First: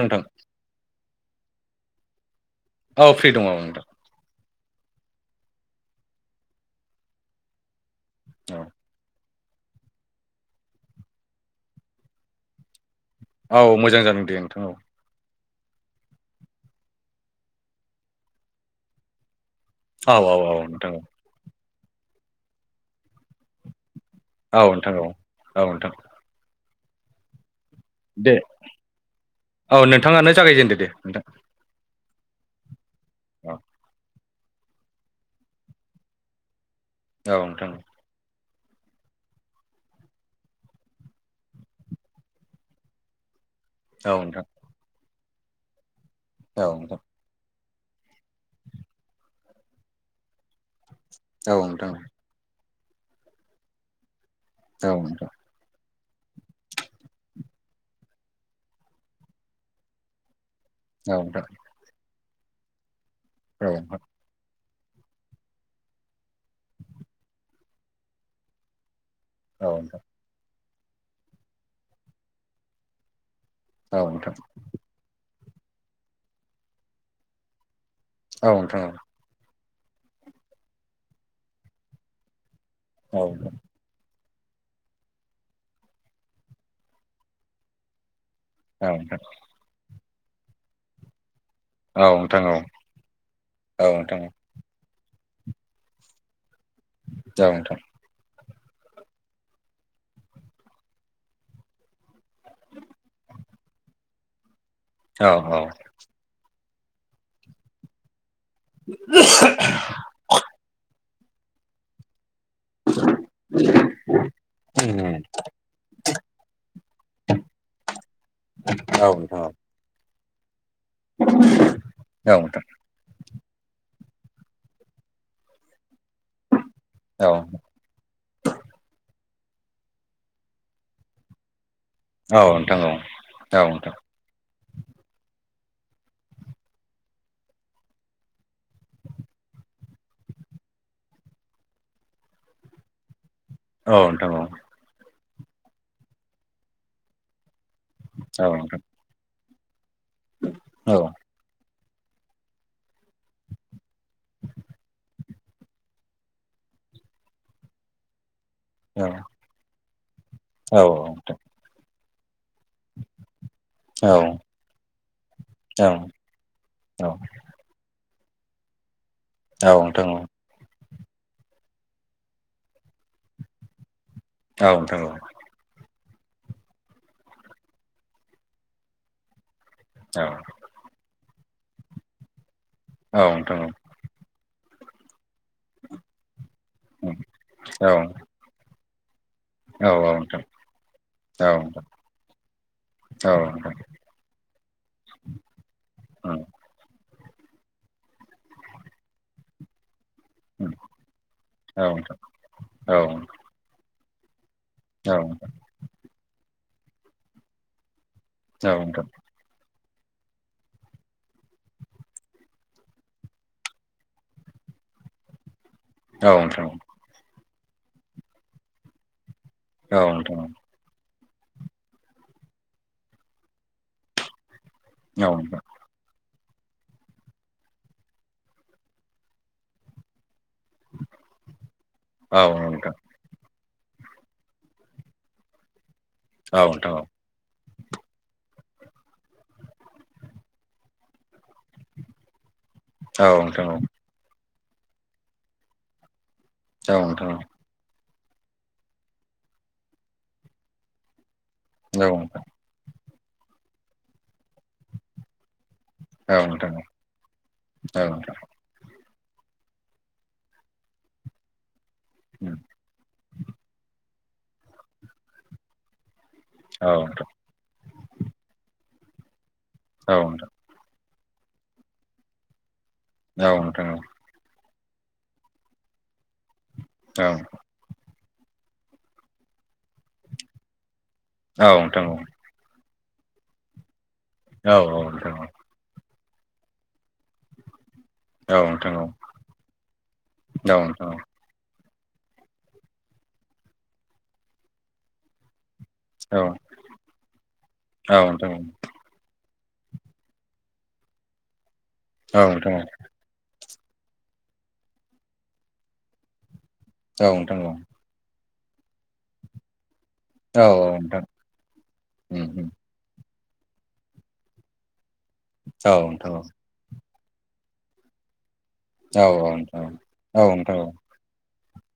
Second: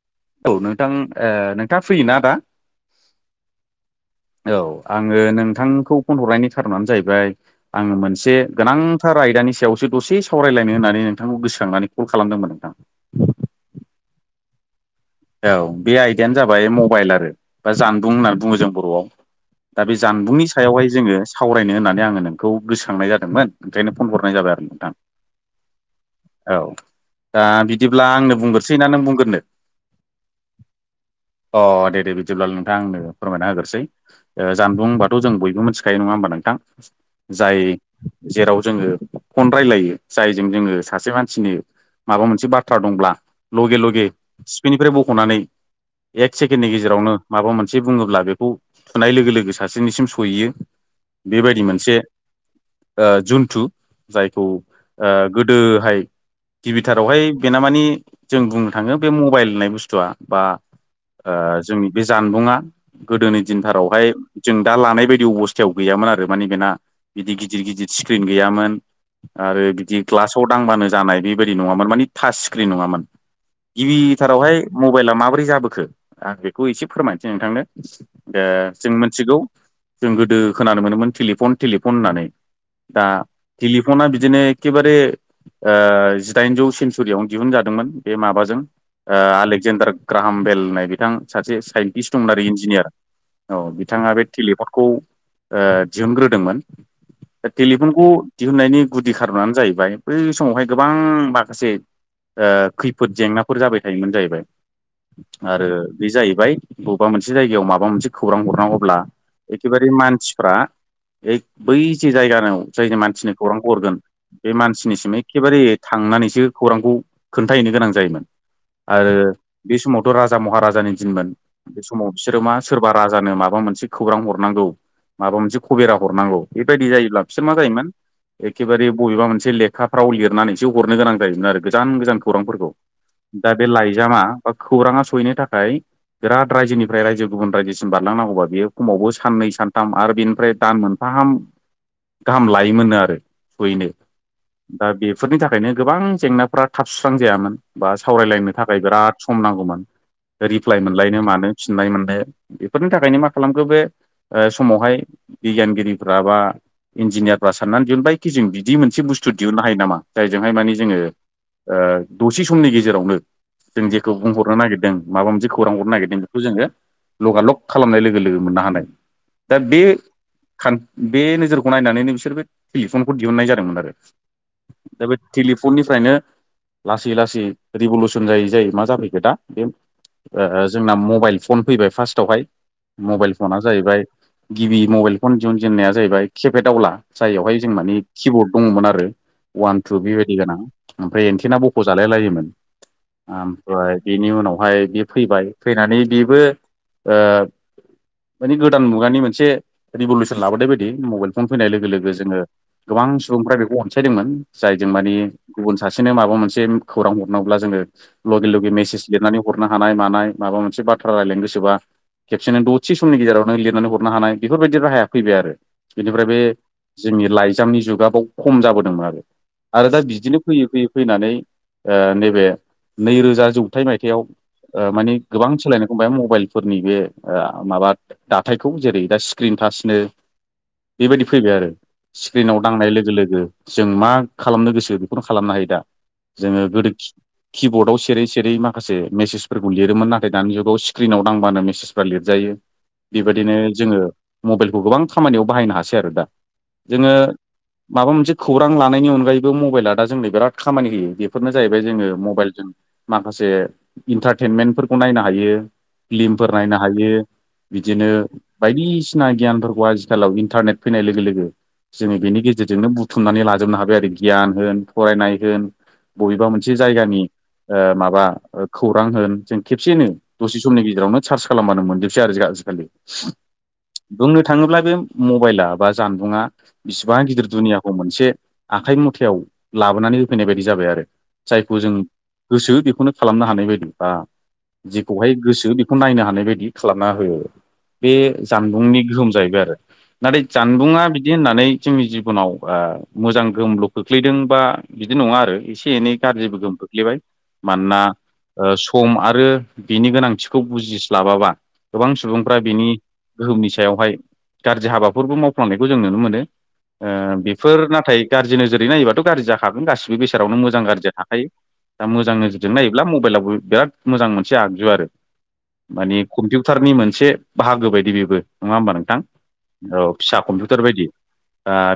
नोंथां औ नोंथां नोंथाङा फैयोना आदा? औ फ्रि दङ बुंदों औ आङो नोंथांखौ फन हरनायनि थारनानो जाहैबाय आङो मोनसे औ गोनांथार रायदानि सायावसो दसे सावरायलायनो होननानै नोंथांखौ गोसोखांनानै कल खालामदोंमोन नोंथां औ मोजां जादों दे नोंथां औ बे आयदायानो जाबाय मबाइल आरो बा जानबुं होननानै बुङो जों बर'आव दा बे औ जानबुंनि औ सायावहाय नोंथां जोङो सावरायनो होननानै आङो नोंखौ गोसोखांनाय जादोंमोन। ओंखायनो फन हरनाय जाबाय औ आरो नोंथां औ औ नोंथां औ दा बिदिब्ला दे आंनो बुंग्रोसै ना नों बुंग्रोननो औ नोंथाङानो जागायजेनदो दे नोंथां दे दे बिदिलाल नोंथाङा आंनो फोरमायना औ होग्रोसै जानबुंबाथ' जों बयबो मिथिखायो नङा होमबा नोंथां औ जाय नोंथां जेराव जोङो फन रायजलायो जायजों जोङो सासे मानसिनि माबा मोनसे बाथ्रा दंब्ला लगे लगे औ नोंथां सिफिनिफ्राय बख'नानै एक औ सेकेण्डनि नोंथां गेजेरावनो माबाम मोनो। सासे बुङोब्ला बेखौ थुनाय लोगो लोगो सासेनिसिम सहैयो औ बेबायदि नोंथां मोनसे। जन्थु जायखौ औ नोंथां गोदोहाय गिबिथारावहाय बेना मानि जों बुंनो थाङो बे मबाइल होननाय बुस्थुआ बा औ नोंथां जोंनि बे जानबुंङा गोदोनि औ नोंथां औ नोंथां औ दिनथारावहाय जों दा लानाय बायदि अबस्थायाव गैयामोन आरो माने बेना बिदि गिदिर गिदिर स्क्रिन गैयामोन। आरो बिदि नोंथां ग्लासाव दांबानो जानाय बेबायदि नङामोन मानिे टाच स्क्रिन नङामोन। औ नोंथां औ नोंथां औ नोंथां औ नोंथां औ नोंथां औ नोंथां औ नोंथां औ नोंथां औ नोंथां औ नोंथां औ नोंथां औ गिबिथारावहाय मबाइला माबोरै जाबोखो आं बेखौ एसे फोरमायसै नोंथांनो। द जों मिथिगौ जों गोदो खोनानो मोनोमोन टेलिफन टेलिफन होननानै। दा टेलिफना। बिदिनो एखेबारे जिदाइनजौ सेन्सुरियावनो दिहुनजादोंमोन बे माबाजों। आलेक्जेडार ग्राहाम बेलनाय बिथां। सासे साइन्टिस्ट दंमोन आरो इन्जिनियार औ बिथाङा बे टलिपनखौ। दिहुनग्रोदोंमोन दा टेलिफनखौ दिहुननायनि गुदि खारनानो जाहैबाय बै समावहाय गोबां माखासे। खैफोद जेंनाफोर जाबाय। थायोमोन जाहैबाय आरो बे जाहैबाय बबेबा मोनसे जायगायाव माबा मोनसे। खौरां हरनांगौब्ला एखेबारे मानसिफ्रा बै जे जायगानिआव जायनि मानसिनि खौरांखौ हरगोन बे मानसिनिसिम एखेबारे थांनानैसो खौरांखौ खोन्थायो। नो गोनां जायोमोन आरो बे समावथ' राजा महाराजानि दिनमोन बे समाव बिसोरो मा सोरबा राजानो माब माबा मोनसे खौरां हरनांगौ माबा मोनसे खबेरा। हनांगौ बेबायदि जायोब्ला औ बिसोर मा जायोमोन एेबे बबेबा मोनसे। मोनसे लेखाफ्राव लिरनानै एसे हरनो गोनां जायोमोन आरो गोजान गोजान औ औ खौरांफोरखौ। दा बे लाइजामा बा खौराङा सहैनो थाखाय। बिराद रायजोनिफ्राय रायजो गुबुन रायजोसिम बारलांनांगौबा बेयो खमावबो साननै सानथाम आरो बेनिफ्राय दान मोनथाम। गाहाम गाहाम लायोमोननो आरो। सुयैनो दा बेफोरनि थाखायनो गोबां जेंनाफ्रा थाब सुस्रां जायामोन बा सावरायलायनो थाखाय बिराद सम नांगौमोन रिप्लाइ मोनलायनो मानो। फिननाय मोननो बेफोरनि थाखायनो मा खालामखो बे। समावहाय बिगियानगिरिफ्रा बा इन्जिनियारफ्रा साननानै दिहुनबाय। खि जों बिदि मोनसे बुस्थु दिहुननो हायो नामा जायजोंहाय मानि जोङो ओ दसे समनि गेजे रावनो जों जेखौ नोंथां बुंहरनो नागिरदों माबा मोनसे खौरां हरनो औ नागिरदों बेखौ जोङो औ लगालग खालामनाय लोगो लो गो मोननो हानाय दा बे नोंथां औ बे नोजोरखौ नायनानैनो बिसोर बे टेलिफनखौ दिहुननाय जादोंमोन आरो। औ नोंथां दा औ बे टेलिफन निफ्रायनो लासै लासै रिभलुसन जायै जाय मा जाफैखो दा बे औ ओ जोंना मबाइल। फन फैबाय फार्स्टआवहाय औ मबाइल नोंथां फना जाहैबाय गिबि मबाइल। फन दिहुनजेनन्नाया जाहैबाय केपे दावला जाययावहाय जों औ मानि नोंथां औ नोंथां उम कि बर्ड दङमोन आरो। अवान औ टु बेबायदि नोंथां गोनां ओमफ्राय औ एन्थेना बख'जालाय लायोमोन। औ नोंथां ओमफ्राय बेनि उनावहाय बे फैबाय फैनानै औ बेबो। ओ मानि गोदान मुगानि मोनसे। रिभलउसन लाबोदों बायदि मबाइल फन फैनाय नोंथां औ नोंथां औ लोगो लोगो नोंथां जोङो गोबां औ सुबुंफ्रा बेखौ अनसायदोंमोन। जायजों मानि गुबुन सासेनो माबा मोनसे खौरां हरनांगौब्ला जोङो। लगे लगे नोंथां मेसेज लिरनानै हरनो हानाय मानाय माबा मोनसे बाथ्रा रायलायनो गोसोबा। खेबसेनो दसे समनि गेजेराव नों लिरनानै हरनो हानाय बेफोरबायदि राहाया फैबाय आरो। बेनिफ्राय औ नोंथां औ बे नोंथां जोंनि लाइजामनि जुगा बाव खम जाबोदोंमोन आरो। आरो दा बिदिनो फैयै फैयै फैनानै। ओ नैबे नैरोजा जौथाइ मायथाइयाव माने औ नोंथां औ नोंथां औ गोबां नोंथां औ नोंथां औ नोंथां औ नोंथां औ नोंथां औ नोंथां औ नोंथां सोलायनायखौ नुबाय मबाइल। फोरनि बे माबा दाथाइखौ जेरै दा स्क्रिन टाचनो बेबायदि फैबाय आरो स्क्रिनाव औ औ दांनाय नोंथां लोगो लोगो जों मा खालामनो गोसो बेखौनो खालामनो हायो दा जोङो गोदो कि किबर्डआव सेरै सेरै माखासे मेसेजफोरखौ लिरोमोन नाथाय दानि जुगाव स्क्रिनाव दांबानो मेसेजफ्रा लिरजायो बेबायदिनो जोङो मबाइलखौ गोबां खामानियाव बाहायनो हासै आरो दा औ जोङो नोंथां औ माबा मोनसे खौरां लानायनि अनगायैबो मबाइला दा जोंनो बिराद खामानि होयो बे फोरनो जाहैबाय जोङो मबाइलजों माखासे इन्टारटेनमेन्टफोरखौ नायनो हायो फिल्मफोर नायनो हायो बिदिनो बायदिसिना सिना गियानफोरखौ आजिखालाव इन्टारनेट फैनाय लोगो लोगो जोङो बेनि गेजेरजोंनो बुथुमनानै लाजोबनो हाबाय आरो गियान होन फरायनाय होन बबेबा मोनसे जायगानि ओ माबा खौरां होन जों खेबसेनो दसे समनि गेजेरावनो सार्च खालामबानो मोनजोबसै आरो आजिखालि बुंनो थाङोब्ला बे मबाइला बा जानबुङा बिसिबां गिदिर दुनियाखौ मोनसे आखाइ मुथायाव लाबोनानै होफैनाय बायदि जाबाय आरो जायखौ जों गोसो बेखौनो खालामनो हानाय बायदि बा जेखौहाय गोसो बेखौ नायनो हानाय बायदि खालामना होयो बे जानबुंनि गोहोम जाहैबाय आरो नाथाय जानबुंङा बिदि होननानै जोंनि जिबनाव ओ मोजां गोहोमल' खोख्लैदों बा बिदि नङा आरो एसे एसे एनै गाज्रिबो गोहोम खोख्लैबाय मानोना सम आरो बिनि गोनांथिखौ बुजिस्लाबाबा गोबां सुबुंफ्रा बेनि गोहोमनि सायाव सायावहाय गाज्रि हाबाफोरबो मावफ्लांनायखौ जों नुनो मोनो। ओ बेफोर नाथाय गाज्रि नोजोर नायोबाथ' गाज्रि जाखागोन गासिबो बेसादावनो मो- जां गाज्रिआ थाखायो दा मोजां उम उम नोजोरजों नायोब्ला मबाइलाबो बिराद मोजां मोनसे आगजु आरो। औ माने नोंथां औ कम्पिउटारनि मोनसे बाहागो बायदि बेबो। नङा होमबा नोंथां औ नोंथां औ फिसा नोंथां कम्पिउटार औ बायदि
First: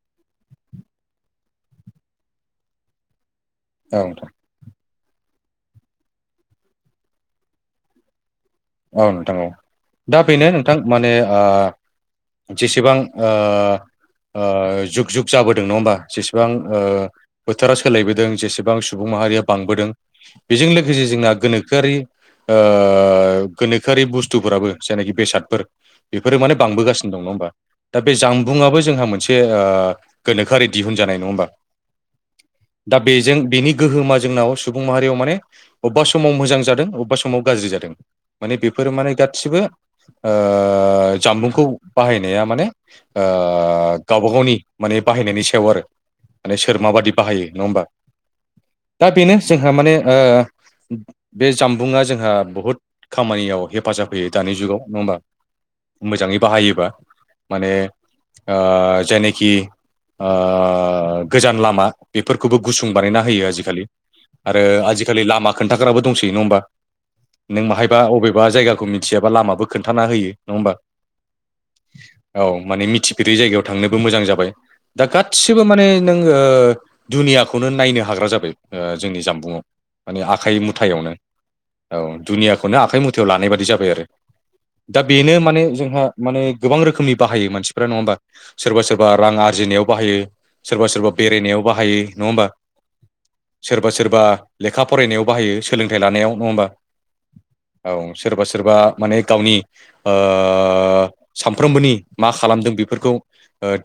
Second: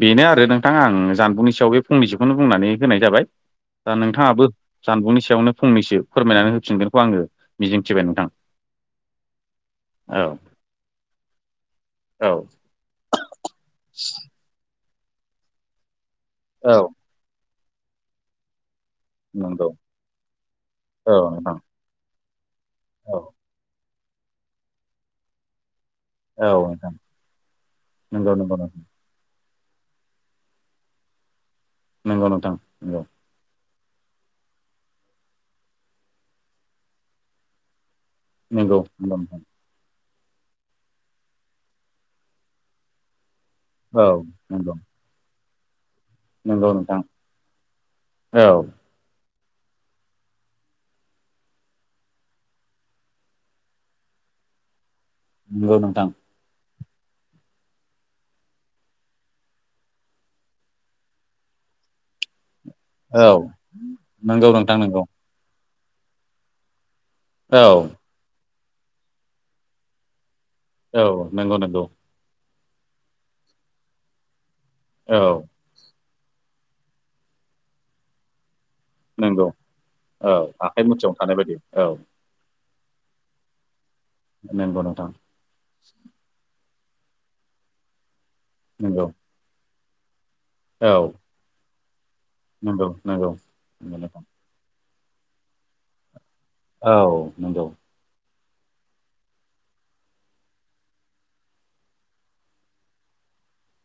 बेनो आरो नोंथां आं जानबुंनि सायाव बे फंनैसोखौनो बुंनानै होनाय जाबाय दा औ नोंथां नोंथाङाबो जानबुंनि सायावनो फंनैसो फोरमायनानै होफिनगोनखौ आङो मिजिंथिबाय नोंथां औ नोंथां औ दा औ बेनो नोंथां माने औ जेसेबां ओ ओ जुग जुग जाबोदों नङा होमबा जेसेबां औ बोथोरा सोलायबोदों जेसेबां सुबुं माहारिया नंगौ बांबोदों बेजों लोगोसे औ जोंना नोंथां गोनोखोआरि औ गोनोखोआरि बुस्थुफोराबो जायनाखि बेसादफोर बेफोरो औ माने नोंथां बांबोगासिनो दं नङा होमबा दा बे नंगौ नंगौ जामबुंङआबो नोंथां जोंहा मोनसे ओ गोनोखोआरि दिहुनजानाय नङा होमबा नंगौ नोंथां दा नंगौ बेजों बेनि गोहोमा जोंनाव सुबुं माहारियाव माने अबेबा समाव मोजां जादों अबेबा समाव गाज्रि जादों माने नंगौ नंगौ बेफोरो माने नंगौ नोंथां गासिबो जामबुंखौ बाहायनाया माने ओ औ गावबा गावनि माने बाहायनायनि सायाव आरो माने नंगौ नंगौ सोर नोंथां माबादि बाहायो नङा होमबा औ दा बेनो जोंहा माने बे जामबुंङा जोंहा बहुद खामानियाव हेफाजाब होयो दानि जुगाव नङा होमबा नंगौ नोंथां मोजाङै बाहायोबा माने ओ जायनोखि ओ गोजान लामा बेफोर खौबो गुसुं बानायना औ होयो आजिखालि नंगौ आरो नोंथां नंगौ आजिखालि लामा खोन्थाग्राबो दंसै नङा होमबा औ नों बाहायबा बबेबा जायगाखौ मिथियाबा लामाबो खोनथाना होयो नङा होमबा औ नंगौ नगौ औ माने मिथिफेरै जायगायाव थांनोबो मोजां जाबाय दा औ गासिबो माने नों दुनियाखौनो नायनो हाग्रा जाबाय। जोंनि नंगौ जामबुंआव माने औ आखाइ मुथायावनो मुथियावनो थानाय बायदि औ नो आखाइ मुथेाव लानाय बाददि जाबाय आरो नंगौ दा नोंथां बेनो माने जोंहा माने। गोबां रोखोमनि बाहायो मानसिफ्रा नङा हबा सोरबा नंगौ सोरबा रां आरजिनायाव बाहायो। सोरबा औ सोरबा बेरायनायाव बाहायो नङा होमबा नंगौ नंगौ सोरबा नंगौ सोरबा नोंथां लेखा। फरायनायाव बाहायो सोलोंथाइ लानायाव। नङा होमबा औ नंगौ। औ सोरबा सोरबा माने गावनि सानफ्रोमबोनि मा खालामदों बेफोरखौ।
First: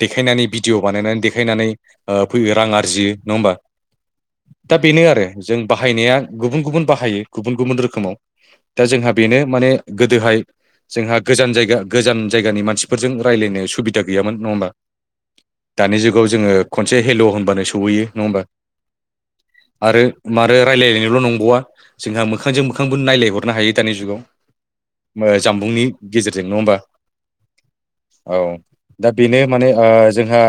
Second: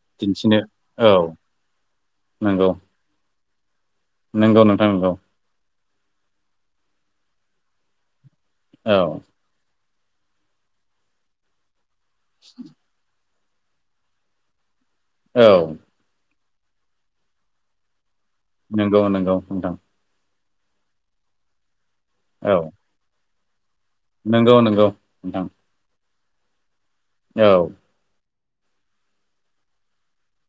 देखायनानै दिन्थिनो भिडिअ औ बानायनानै देखायनानै बो रां नंगौ आरजियो नङाहोमबा? नंगौ दा नोंथां बेनो नंगौ आरो जों बाहायनाया गुबुन गुबुन बाहायो गुबुन गुबुन रोखोमाव दा औ जोंहा बेनो माने गोदोहाय जोंहा गोजान जायगा गोजान जायगानि मानसिफोरजों। रायज्लायनो सुबिदा गैयामोन नङा होमबा औ दानि जुगाव जोङो खनसे हेल' होनबानो सहैयो नंगौ नंगौ नोंथां। मारो रायजलायलायनायल' नंबावा जोंहा औ मोखांजों मोखांबो रनायलायहरनो हायो। दानि नंगौ नंगौ जुगाव नोंथां जामबुंनि गेजेरजों नङा होमबा। औ औ दा बेनो माने जोंहा।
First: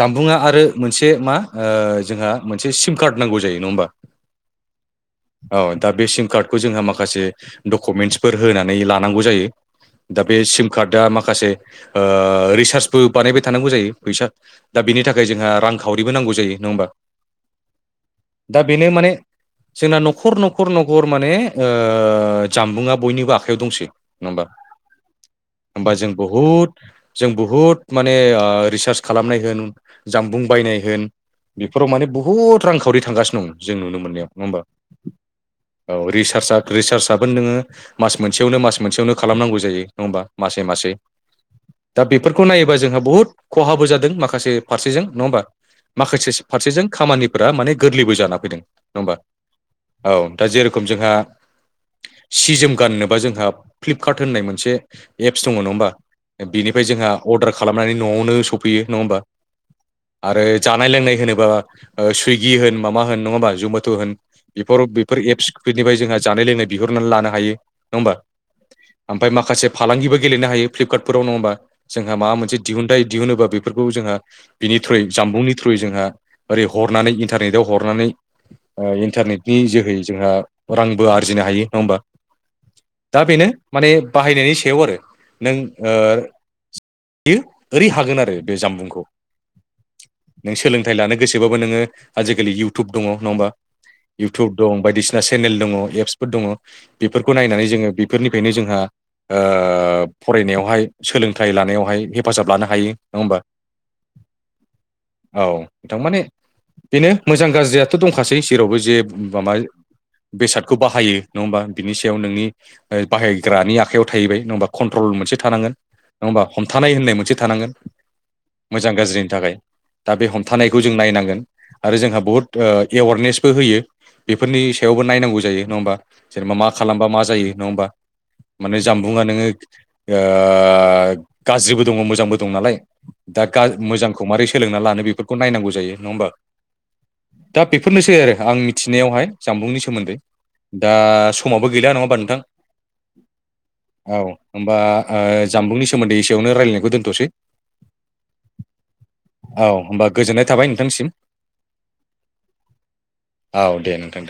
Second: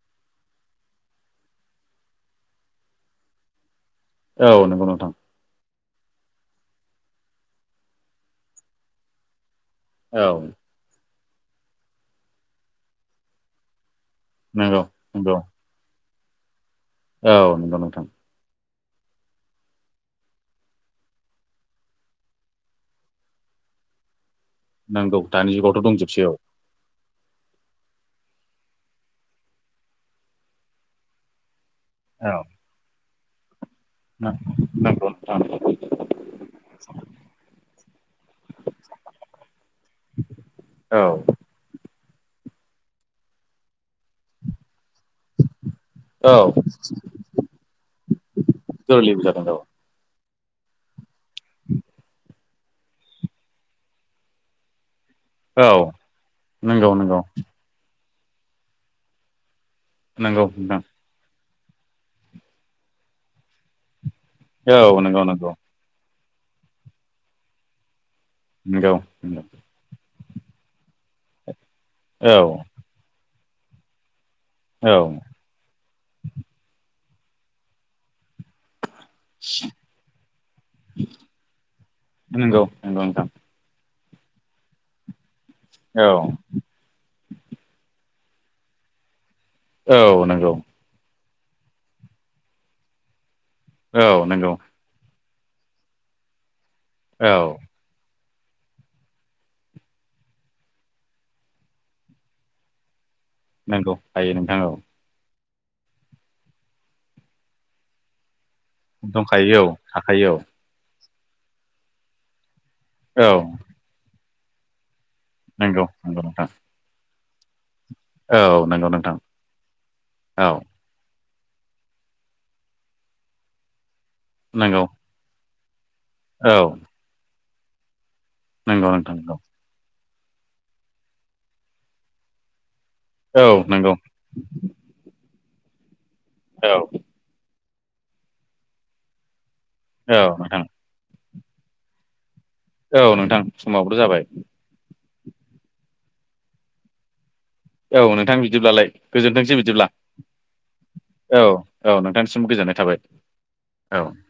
जामबुंङा आरो मोनसे मा जोंहा मोनसे सिम कार्ड नांगौ जायो नङा होमबा। औ नंगौ नोंथां। औ दा बे सिम कार्डखौ जोंहा माखासे डकुमेन्टसफोर होनानै लानांगौ जायो। दा औ बे सिम कार्डआ माखासे रिसारसबो बानायबाय थानांगौ जायो। फैसा नंगौ दा बिनि थाखाय नंगौ जोंहा रांखावरिबो नांगौ जायो नङा होमबा। औ नंगौ नोंथां। दा बेनो माने जोंना न'खर न'खर नखर। खर माने ओ जामबुंआ बयनिबो आखायाव दंसै नङा होमबा नंगौ दानि जुगावथ' होमबा जों दंजोबसै औ बहुद जों बुहुद माने ओ रिसार्च खालामनाय होन जामबुं बायनाय होन। बेफोराव माने औ बहुद रांखावरि थांगासिनो दं जों नुनो मोननायाव नङा होमबा। नंगौ नोंथां औ रिसार्ज रिसार्जाबबो नोङो मास मोनसेयावनो मास मोनसेयावनो खालामनांगौ जायो नङा होमबा मासै मासै। [inaudible] दा बेफोरखौ नायोबा जोंहा बुहुद ख'हाबो जादों माखासे फारसेजों नङा होमबा? माखासे औ फारसेजों खामानिफोरा माने गोरलैबो जाना फैदों नङा होमबा गोरलैबो जादों औ। दा जे रोखोम जोंहा। [inaudible] सि जोम गाननोबा जोंहा फ्लिपकार्ट होननाय मोनसे एप्स दङ औ औ नङा होमबा बिनिफ्राय नंगौ जोंहा नंगौ अर्डार खालामनानै न'यावनो सफैयो नङा होमबा। आरो नंगौ नोंथां जानाय लोंनाय होनोबा सुइगि होन माबा होन नङा होनोमा जमेट' होन। बेफोर औ बेफोर नंगौ नंगौ एप्सफोरनिफ्राय जोंहा जानाय लोंनाय बिहरनानै लानो हायो नङा होमबा? नंगौ ओमफ्राय नंगौ माखासे फालांगिबो गेलेनो हायो फ्लिपकार्टफोराव नङा होमबा? जोंहा माबा मोनसे औ दिहुनथाइ दिहुुनोबा बेफोरखौ जोंहा। बिनि औ थ्रुयै जामबुंनि थ्रुयै जोंहा ओरै हरनानै इन्टारनेटाव हरनानै। ओ इन्टारनेटनि जोहै जोंहा रांबो आरजिनो हायो नङा होमबा नंगौ नंगौ दा नोंथां बेनो माने। बाहायनायनि सायाव आरो नों औ ओ ओरै हागोन आरो आरो बे जामबुंखौ औ नंगौ। नों सोलोंथाइ लानो गोसोबाबो नोङो आजिखालि इउटुब दङ नङा होमबा। औ इउटुब नंगौ। दं बायदिसिना सेनेल दङ एप्सफोर दङ औ बेफोरखौ नायनानै जोङो बेफोरनिफ्रायनो जोंहा। ओ फरायनायावहाय सोलोंथाइ लानायावहाय हेफाजाब लानो हायो नङा होमबा। नंगौ हायो नोंथां औ। औ थारमाने बेनो मोजां गाज्रियाथ' दंखासै जेरावबो जे दंखायो माबा औ थाखायो औ बेसादखौ बाहायो नङा हानबा बिनि सायाव नोंनि औ बाहायग्रानि आखायाव थाहैबाय नङा खन ट्रल मोनसे थानांगोन नंगौ नंगौ नङा होमबा नोंथां हमथानाय होननाय मोनसे थानांगोन औ नंगौ मोजां नोंथां गाज्रिनि थाखाय दा बे औ हमथानायखौ जों नायनांगोन आरो जोंहा बुहुत एवारनेसबो होयो बेफोरनि नंगौ सायावबो नायनांगौ जायो नङा होमबा जेनेबा औ मा खालामबा मा जायो नङा होमबा माने नंगौ नोंथां जामबुंङा नंगौ नोङो ओ गाज्रिबो दङ मोजांबो दं नालाय दा औ नंगौ मोजांखौ मारै सोलोंना लानो बेफोरखौ नायनांगौ जायो नङा होमबा औ दा बेफोरनोसै आरो आं मिथिनायावहाय जामबुंनि सोमोनदै औ नोंथां दा समाबो गैला नङा होनबा नोंथां औ नोंथां समावथ' औ जाबाय होमबा जामबुंनि सोमोनदै एसेयावनो रायलायनायखौ दोनथ'नोसै औ नोंथां बिदिब्लालाय गोजोनथोंसै औ बिदिब्ला होमबा गोजोननाय थाबाय नोंथांसिम औ औ नोंथांनिसिम गोजोननाय थाबाय दे औ नोंथां दे